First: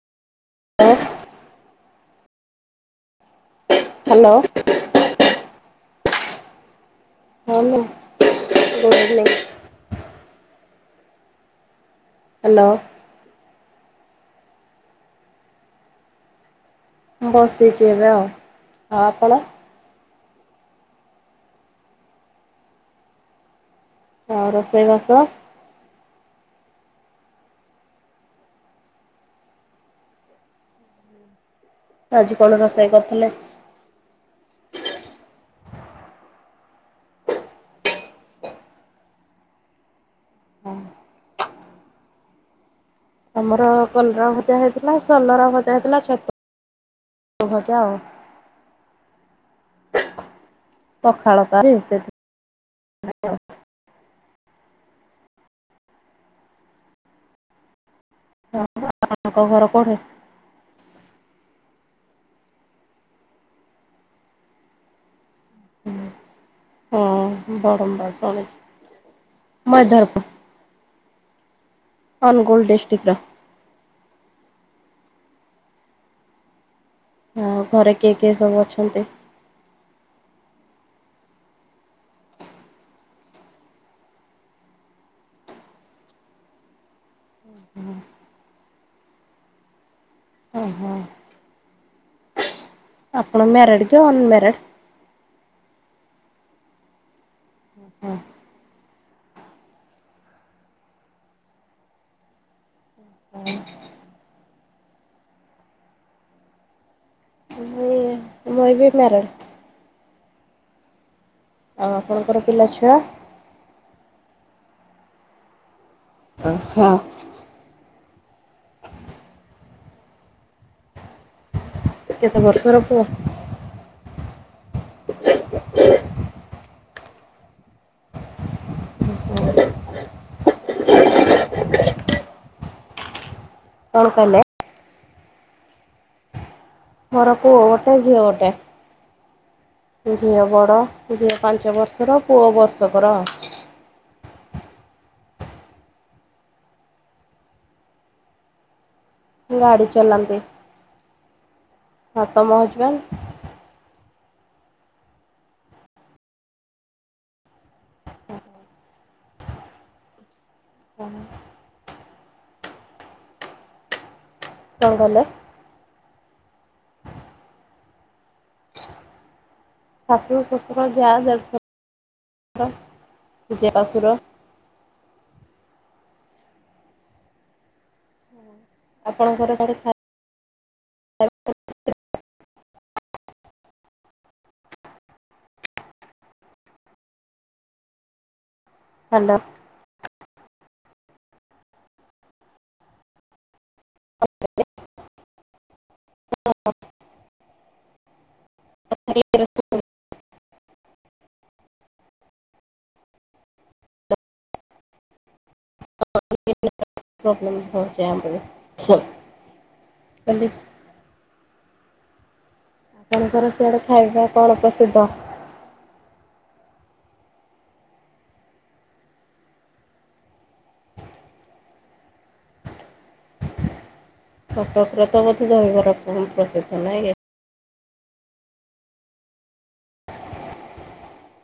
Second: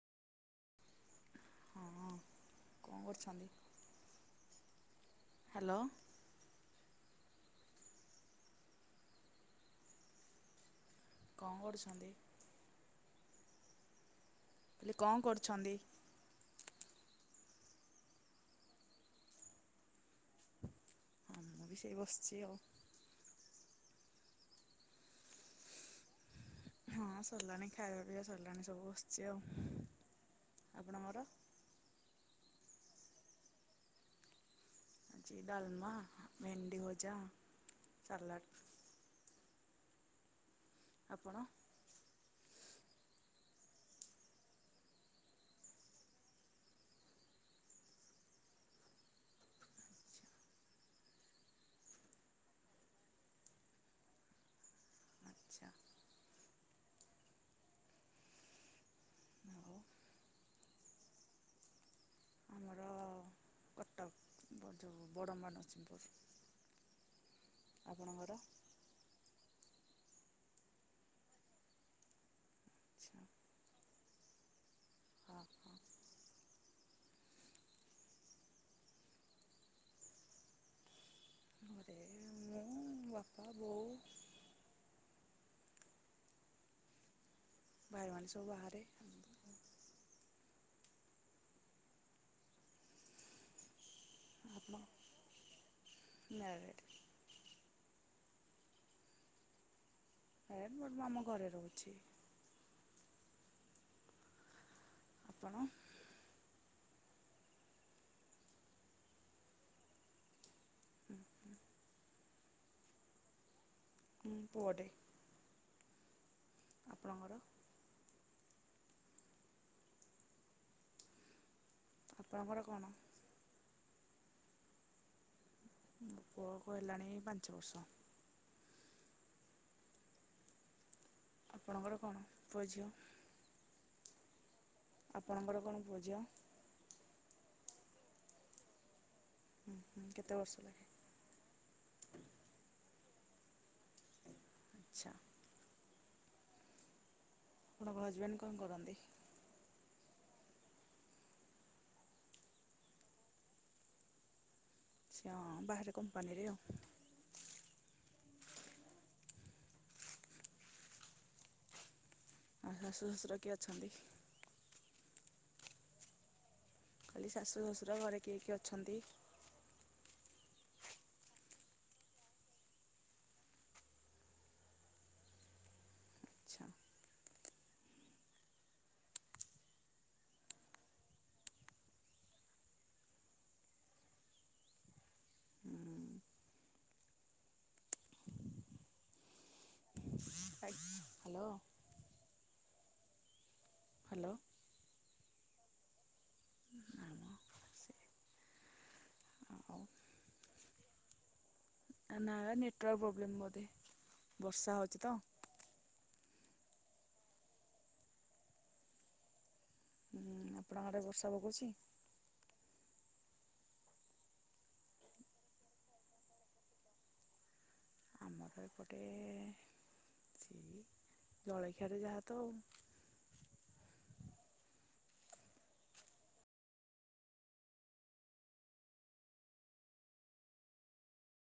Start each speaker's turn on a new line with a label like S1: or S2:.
S1: ଓ
S2: ହଁ କଁ କରୁଛନ୍ତି?
S1: ହାଲୋ।
S2: ହାଲୋ।
S1: ହଁ ମା ନାଇଁ
S2: କଁ କରୁଛନ୍ତି?
S1: ହାଲୋ।
S2: ହେଲେ କଁ କରୁଛନ୍ତି?
S1: ବସିଛି ଏବେ ଆଉ, ଆଉ ଆପଣ?
S2: ହୁଁ ମୁଁ ବି ସେଇ ବସିଚି ଆଉ।
S1: ଆଉ ରୋଷେଇ ବାସ।
S2: ହଁ ସରିଲାଣି ଖାଇବା ପିଇବା ସରିଲାଣି ସବୁ ବସିଛି ଆଉ, ଆପଣଙ୍କର?
S1: ଆଜି କଣ ରୋଷେଇ କରିଥିଲେ?
S2: ଆଜି ଡାଲ୍ମା ଭେଣ୍ଡି ଭୋଜା ସାଲାଟ୍। ଆପଣ
S1: ଆମର କଲରା ଭଜା ହେଇଥିଲା ସଲରା ଭଜା ହେଇଥିଲା ଛତ ତୁ ଭଜା ଆଉ।
S2: [inaudible]
S1: ପଖାଳ ପା ଜି ସେଠି
S2: ଆଚ୍ଛା
S1: ଆପଣଙ୍କ ଘର
S2: ଆଉ
S1: କୋଉଠେ?
S2: ଆମର କଟକ। ବ ବଡ଼ମା ନରସିଂହପୁର।
S1: [inaudible] ମଦରପୁର ଅନୁଗୁଳ ଡିଷ୍ଟ୍ରିକରେ।
S2: ଆଚ୍ଛା ହଁ
S1: ଆଉ ଘରେ କିଏ କିଏ ସବୁ ଅଛନ୍ତି?
S2: ହରେ ମୁ ମୁଁ ବାପା ବୋଉ ଭାଇ ମାନେ ସବୁ ବାହାରେ
S1: ଓ ହୋ। ଆପଣ ମ୍ୟାରେଡ?
S2: ଆପଣ ମ୍ୟାରେଡ।
S1: ହଁ।
S2: ହେ ମୁଁ ଆମ ଘରେ ରହୁଛି।
S1: ହୁଁ,
S2: ଆପଣ?
S1: ହୁଁ। ମୁଁ ବି ମ୍ୟାରେଡ।
S2: ହୁଁ ହୁଁ।
S1: ଆଉ ଆପଣଙ୍କର ପିଲା ଛୁଆ?
S2: ହୁଁ ପଡେ
S1: ହଁ।
S2: ଆପଣଙ୍କର?
S1: କେତେ
S2: ଆପଣଙ୍କର
S1: ବର୍ଷର
S2: କଣ
S1: ପୁଅ?
S2: ପୁଅକୁ ହେଲାଣି ପାଞ୍ଚ ବର୍ଷ। ଆପଣଙ୍କର କଣ ପୁଅ ଝିଅ?
S1: କଣ କହିଲେ?
S2: ଆପଣଙ୍କର କଣ ପୁଅ ଝିଅ?
S1: ମୋର ପୁଅ ଗୋଟେ ଝିଅ ଗୋଟେ।
S2: ହୁଁ ହୁଁ କେତେ
S1: ଝିଅ
S2: ବର୍ଷ
S1: ବଡ।
S2: ଲାଗେ
S1: ଝିଅ ପାଞ୍ଚ ବର୍ଷର ପୁଅ ବର୍ଷକର।
S2: ଆଚ୍ଛା ଆପଣଙ୍କ ହଜବେଣ୍ଡ କଣ କରନ୍ତି?
S1: ଗାଡି ଚଲାନ୍ତି ହଁ ତମ ହଜବେଣ୍ଡ?
S2: ସେ ବାହାରେ କମ୍ପାନୀରେ ଆଉ ଆଉ ଶାଶୁ ଶଶୁର କିିଏ ଅଛନ୍ତି?
S1: କଣ କହିଲେ?
S2: କହିଲି ଶାଶୁ ଶଶୁର ଘରେ କିଏ କିଏ ଅଛନ୍ତି?
S1: ଶାଶୁ ଶଶୁର ଯା ଦେଢ଼ସ ଜେଜେ ଶଶୁର।
S2: ଆଚ୍ଛା
S1: ଆପଣଙ୍କର କେ [inaudible]
S2: ହୁଁ।
S1: ହାଲୋ।
S2: ହାଲୋ। ହ୍ୟାଲୋ ନା
S1: [inaudible]
S2: ମ ସେ
S1: [inaudible]
S2: ଆଉ ନା ବା ନେଟୱାର୍କ ପ୍ରୋବ୍ଲେମ୍ ବୋଧେ ବର୍ଷା ହଉଛି ତ
S1: [unintelligible] ପ୍ରବ୍ଲେମ୍ ହଉଚି ଆମର
S2: ହୁଁ
S1: କହିଲି
S2: ଆପଣଙ୍କ ଆଡେ ବର୍ଷା ପକଉଛି?
S1: ଆପଣଙ୍କର ସିଆଡ଼େ ଖାଇବା କଣ ପ୍ରସିଦ୍ଧ?
S2: ଆମର ଏପଟେ ସେଇ ଜଳଖିଆରେ ଯାହା ତଉ।
S1: କଟକରେ ତ ବୋଧେ ଦହିବରା ପ୍ରସିଦ୍ଧ, ନାଇଁ କି?